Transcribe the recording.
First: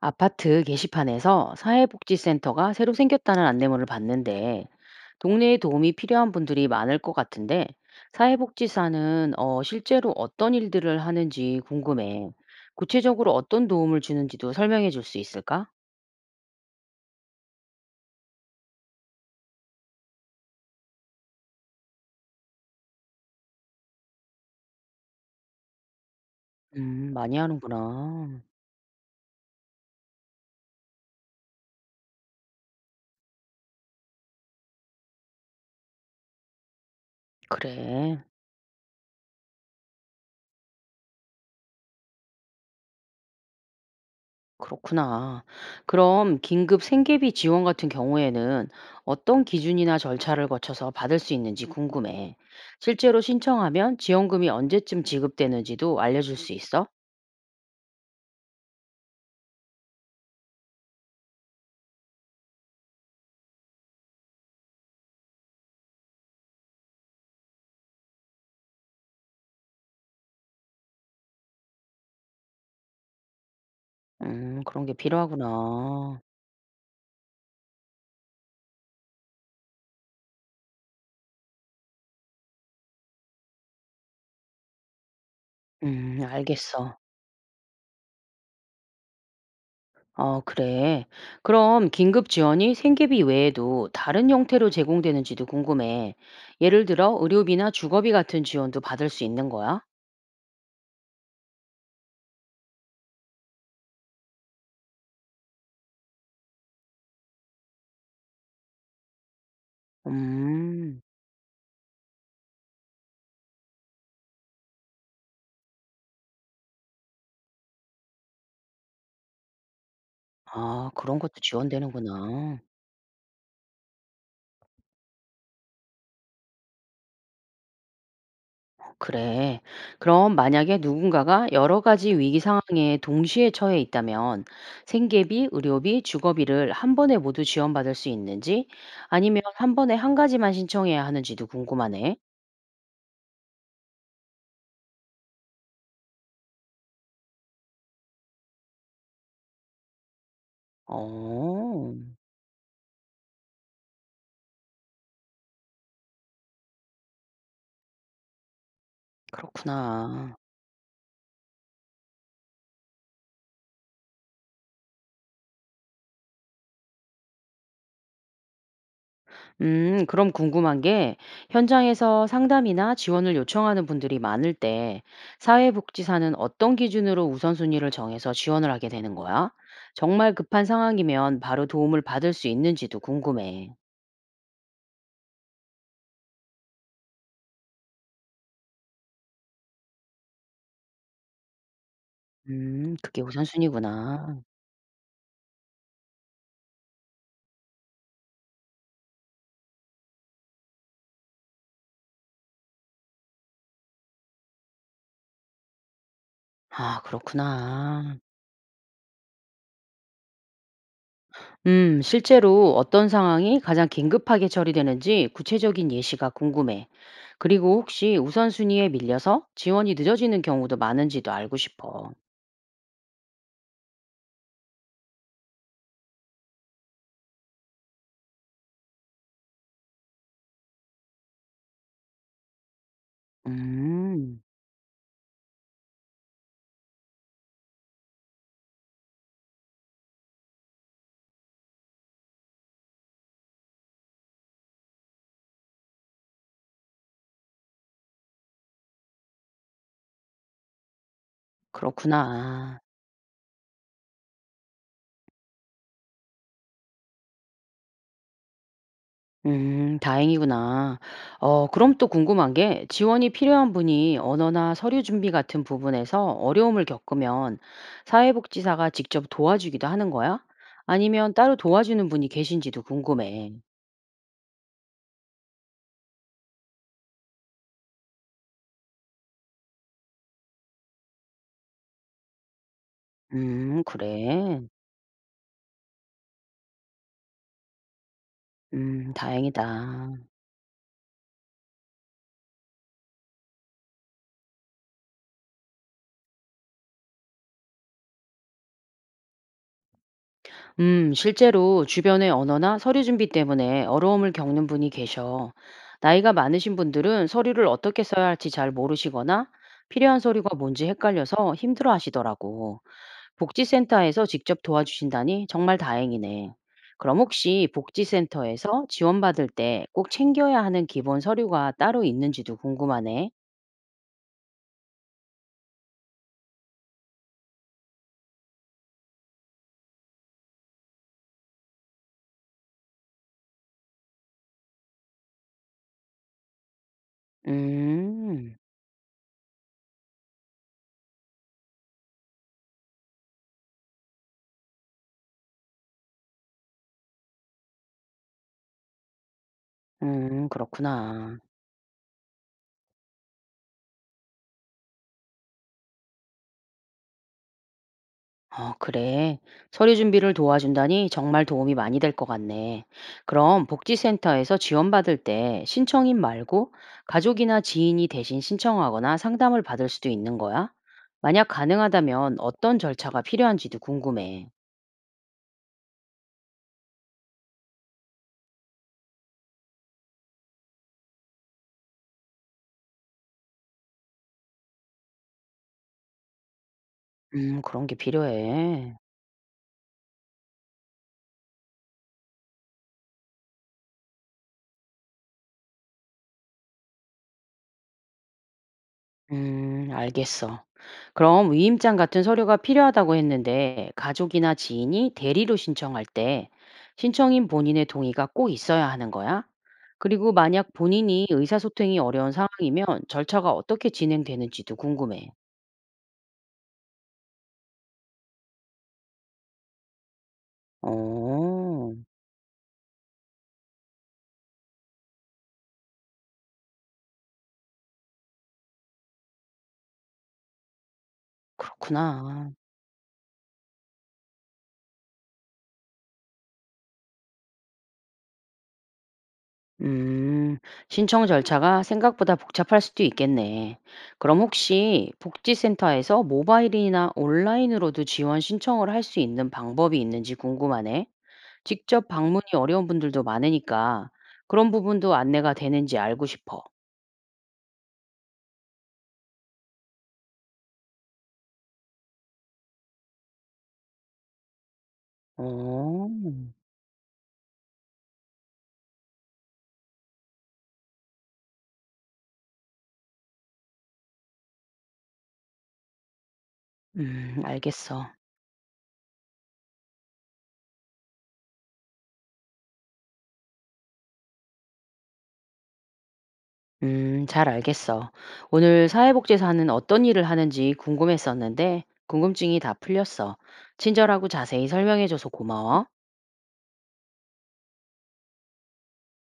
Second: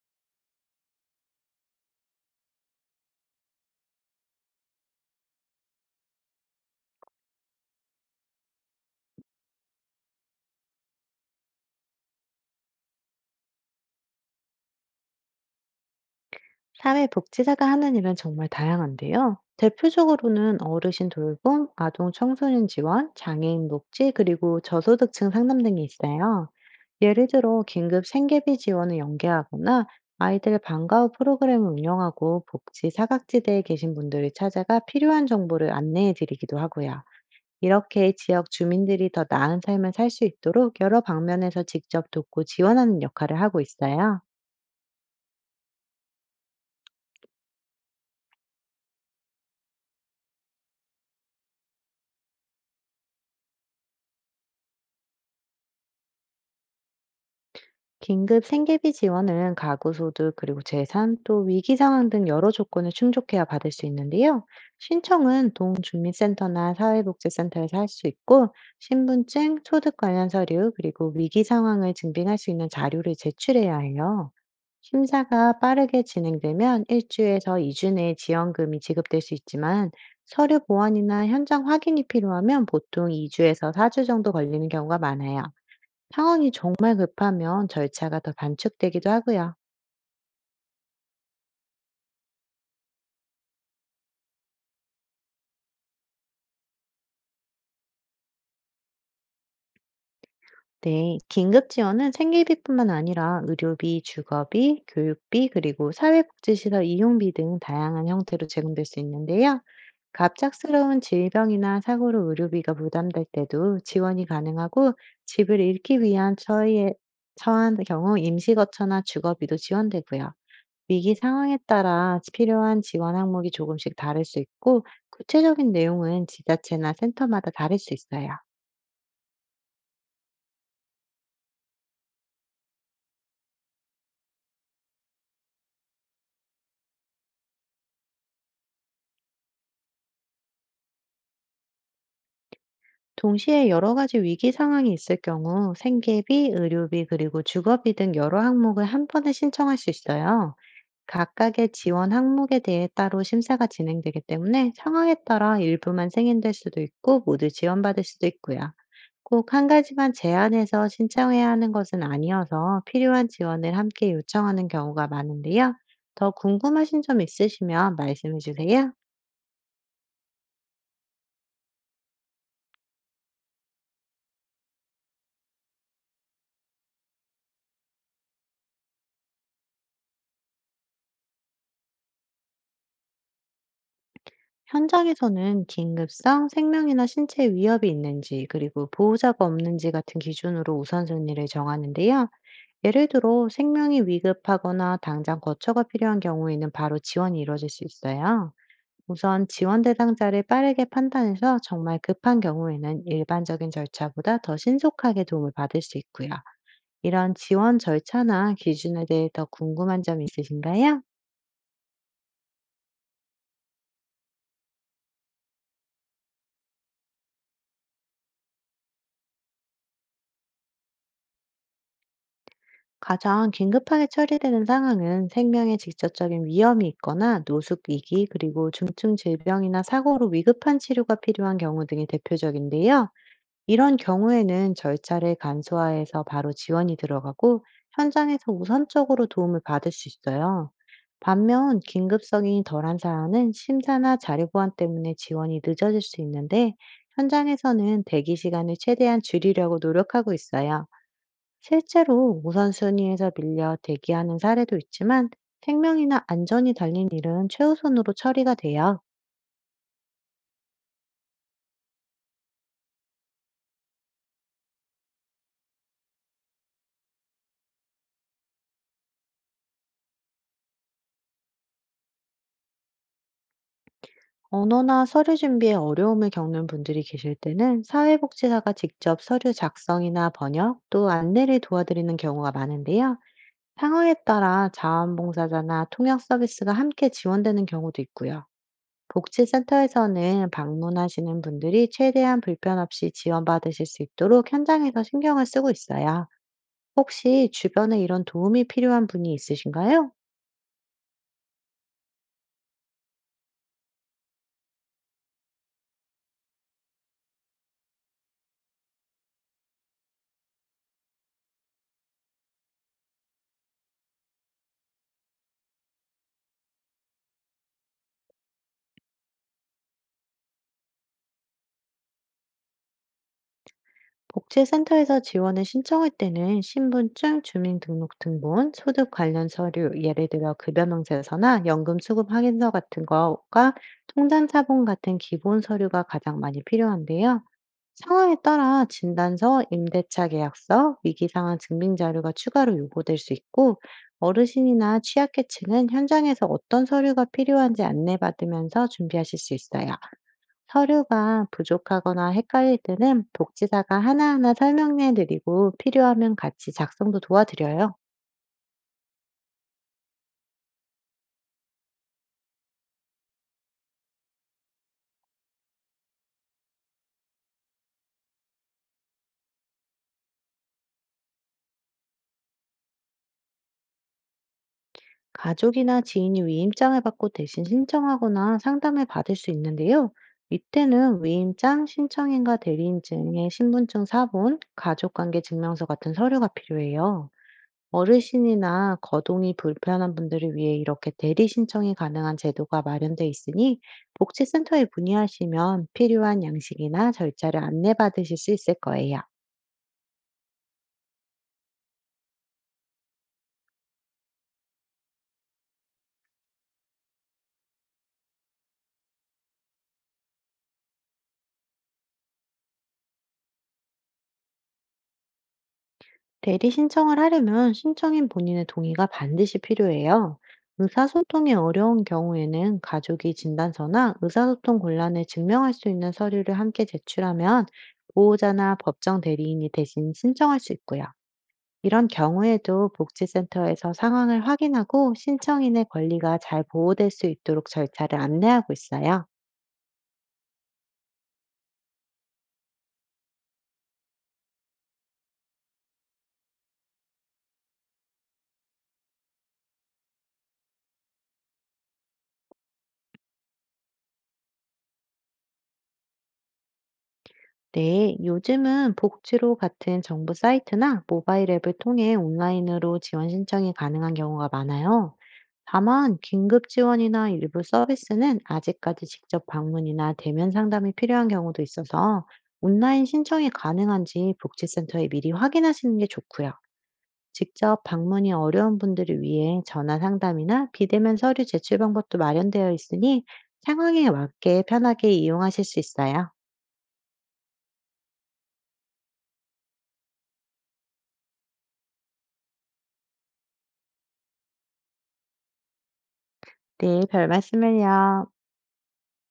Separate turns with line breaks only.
아파트 게시판에서 사회복지센터가 새로 생겼다는 안내문을 봤는데 동네에 도움이 필요한 분들이 많을 것 같은데 사회복지사는 실제로 어떤 일들을 하는지 궁금해. 구체적으로 어떤 도움을 주는지도 설명해 줄 수 있을까?
사회복지사가 하는 일은 정말 다양한데요. 대표적으로는 어르신 돌봄, 아동 청소년 지원, 장애인 복지, 그리고 저소득층 상담 등이 있어요. 예를
많이
들어 긴급
하는구나.
생계비 지원을 연계하거나 아이들 방과 후 프로그램을 운영하고 복지 사각지대에 계신 분들을 찾아가 필요한 정보를 안내해 드리기도 하고요. 이렇게
그래.
지역 주민들이 더 나은 삶을 살 수 있도록 여러 방면에서 직접 돕고 지원하는 역할을 하고 있어요.
그렇구나. 그럼 긴급 생계비 지원 같은 경우에는 어떤 기준이나 절차를 거쳐서 받을 수 있는지 궁금해. 실제로 신청하면 지원금이 언제쯤 지급되는지도 알려줄 수 있어?
긴급 생계비 지원은 가구 소득 그리고 재산 또 위기 상황 등 여러 조건을 충족해야 받을 수 있는데요. 신청은 동주민센터나 사회복지센터에서 할 수 있고 신분증, 소득 관련 서류 그리고 위기 상황을 증빙할 수 있는 자료를 제출해야 해요.
그런 게
심사가 빠르게
필요하구나.
진행되면 1주에서 2주 내에 지원금이 지급될 수 있지만 서류 보완이나 현장 확인이 필요하면 보통 2주에서 4주 정도 걸리는 경우가 많아요. 상황이 정말
알겠어.
급하면 절차가 더 단축되기도 하고요.
어, 그래. 그럼 긴급 지원이 생계비 외에도 다른 형태로 제공되는지도 궁금해. 예를 들어 의료비나 주거비 같은 지원도 받을 수 있는 거야?
네, 긴급 지원은 생계비뿐만 아니라 의료비, 주거비, 교육비, 그리고 사회복지시설 이용비 등 다양한 형태로 제공될 수 있는데요.
음,
갑작스러운 질병이나 사고로 의료비가 부담될 때도 지원이 가능하고 집을 잃기 위한 처해, 처한 경우 임시거처나 주거비도 지원되고요.
아,
위기
그런 것도
상황에 따라
지원되는구나.
필요한 지원 항목이 조금씩 다를 수 있고, 구체적인 내용은 지자체나 센터마다 다를 수 있어요.
그래. 그럼 만약에 누군가가 여러 가지 위기 상황에 동시에 처해 있다면 생계비, 의료비, 주거비를 한 번에 모두 지원받을 수 있는지 아니면 한 번에 한 가지만 신청해야 하는지도 궁금하네.
동시에 여러 가지 위기 상황이 있을 경우 생계비, 의료비, 그리고 주거비 등 여러 항목을 한 번에 신청할 수 있어요. 각각의
어,
지원 항목에 대해 따로 심사가 진행되기 때문에 상황에 따라 일부만 승인될 수도 있고 모두 지원받을 수도 있고요. 꼭 한 가지만
그렇구나.
제한해서 신청해야 하는 것은 아니어서 필요한 지원을 함께 요청하는 경우가 많은데요. 더 궁금하신 점 있으시면 말씀해 주세요.
그럼 궁금한 게 현장에서 상담이나 지원을 요청하는 분들이 많을 때 사회복지사는 어떤 기준으로 우선순위를 정해서 지원을 하게 되는 거야? 정말 급한 상황이면 바로 도움을 받을 수 있는지도 궁금해.
현장에서는 긴급성, 생명이나 신체 위협이 있는지 그리고 보호자가 없는지 같은 기준으로 우선순위를 정하는데요. 예를
그게
들어 생명이
우선순위구나.
위급하거나 당장 거처가 필요한 경우에는 바로 지원이 이루어질 수 있어요. 우선 지원 대상자를 빠르게 판단해서 정말 급한 경우에는 일반적인 절차보다 더 신속하게 도움을 받을 수 있고요.
아,
이런 지원
그렇구나.
절차나 기준에 대해 더 궁금한 점 있으신가요?
실제로 어떤 상황이 가장 긴급하게 처리되는지 구체적인 예시가 궁금해. 그리고 혹시 우선순위에 밀려서 지원이 늦어지는 경우도 많은지도 알고 싶어.
가장 긴급하게 처리되는 상황은 생명에 직접적인 위험이 있거나 노숙위기, 그리고 중증 질병이나 사고로 위급한 치료가 필요한 경우 등이 대표적인데요. 이런
음.
경우에는 절차를 간소화해서 바로 지원이 들어가고 현장에서 우선적으로 도움을 받을 수 있어요. 반면 긴급성이 덜한 사안은 심사나 자료 보완 때문에 지원이 늦어질 수 있는데 현장에서는 대기 시간을 최대한 줄이려고 노력하고 있어요. 실제로
그렇구나.
우선순위에서 밀려 대기하는 사례도 있지만 생명이나 안전이 달린 일은 최우선으로 처리가 돼요.
음, 다행이구나. 어, 그럼 또 궁금한 게 지원이 필요한 분이 언어나 서류 준비 같은 부분에서 어려움을 겪으면 사회복지사가 직접 도와주기도 하는 거야? 아니면 따로 도와주는 분이 계신지도 궁금해.
언어나 서류 준비에 어려움을 겪는 분들이 계실 때는 사회복지사가 직접 서류 작성이나 번역 또 안내를 도와드리는 경우가 많은데요.
음,
상황에
그래?
따라 자원봉사자나 통역 서비스가 함께 지원되는 경우도 있고요.
음, 다행이다.
복지센터에서는 방문하시는 분들이 최대한 불편 없이 지원받으실 수 있도록 현장에서 신경을 쓰고 있어요. 혹시 주변에 이런 도움이 필요한 분이 있으신가요?
실제로 주변의 언어나 서류 준비 때문에 어려움을 겪는 분이 계셔. 나이가 많으신 분들은 서류를 어떻게 써야 할지 잘 모르시거나 필요한 서류가 뭔지 헷갈려서 힘들어 하시더라고. 복지센터에서 직접 도와주신다니 정말 다행이네. 그럼 혹시 복지센터에서 지원받을 때 꼭 챙겨야 하는 기본 서류가 따로 있는지도 궁금하네.
복지센터에서 지원을 신청할 때는 신분증, 주민등록등본, 소득 관련 서류, 예를 들어 급여명세서나 연금 수급 확인서 같은 거가 통장사본 같은 기본 서류가 가장 많이 필요한데요. 상황에
음,
따라 진단서, 임대차 계약서, 위기상황 증빙 자료가 추가로 요구될 수 있고, 어르신이나 취약계층은 현장에서 어떤 서류가 필요한지 안내받으면서 준비하실 수 있어요.
그렇구나.
서류가 부족하거나 헷갈릴 때는 복지사가 하나하나 설명해 드리고 필요하면 같이 작성도 도와드려요.
어, 그래. 서류 준비를 도와준다니 정말 도움이 많이 될 것 같네. 그럼 복지센터에서 지원받을 때 신청인 말고 가족이나 지인이 대신 신청하거나 상담을 받을 수도 있는 거야? 만약 가능하다면 어떤 절차가 필요한지도 궁금해.
가족이나 지인이 위임장을 받고 대신 신청하거나 상담을 받을 수 있는데요. 이때는 위임장, 신청인과 대리인증의 신분증 사본, 가족관계 증명서 같은 서류가 필요해요.
그런 게 필요해.
어르신이나 거동이 불편한 분들을 위해 이렇게 대리 신청이 가능한 제도가 마련돼 있으니 복지센터에 문의하시면 필요한 양식이나 절차를 안내받으실 수 있을 거예요.
알겠어. 그럼 위임장 같은 서류가 필요하다고 했는데 가족이나 지인이 대리로 신청할 때 신청인 본인의 동의가 꼭 있어야 하는 거야? 그리고 만약 본인이 의사소통이 어려운 상황이면 절차가 어떻게 진행되는지도 궁금해.
대리 신청을 하려면 신청인 본인의 동의가 반드시 필요해요. 의사소통이
어,
어려운 경우에는 가족이 진단서나 의사소통 곤란을 증명할 수 있는 서류를 함께 제출하면 보호자나 법정 대리인이 대신 신청할 수 있고요. 이런
그렇구나.
경우에도 복지센터에서 상황을 확인하고 신청인의 권리가 잘 보호될 수 있도록 절차를 안내하고 있어요.
음, 신청 절차가 생각보다 복잡할 수도 있겠네. 그럼 혹시 복지센터에서 모바일이나 온라인으로도 지원 신청을 할 수 있는 방법이 있는지 궁금하네. 직접 방문이 어려운 분들도 많으니까 그런 부분도 안내가 되는지 알고 싶어.
네, 요즘은 복지로 같은 정부 사이트나 모바일 앱을 통해 온라인으로 지원 신청이 가능한 경우가 많아요.
어,
다만, 긴급 지원이나 일부 서비스는 아직까지 직접 방문이나 대면 상담이 필요한 경우도 있어서 온라인 신청이 가능한지 복지센터에 미리 확인하시는 게 좋고요. 직접
알겠어.
방문이 어려운 분들을 위해 전화 상담이나 비대면 서류 제출 방법도 마련되어 있으니 상황에 맞게 편하게 이용하실 수 있어요.
잘 알겠어. 오늘 사회복지사는 어떤 일을 하는지 궁금했었는데 궁금증이 다 풀렸어. 친절하고 자세히 설명해줘서 고마워.
네, 별 말씀을요.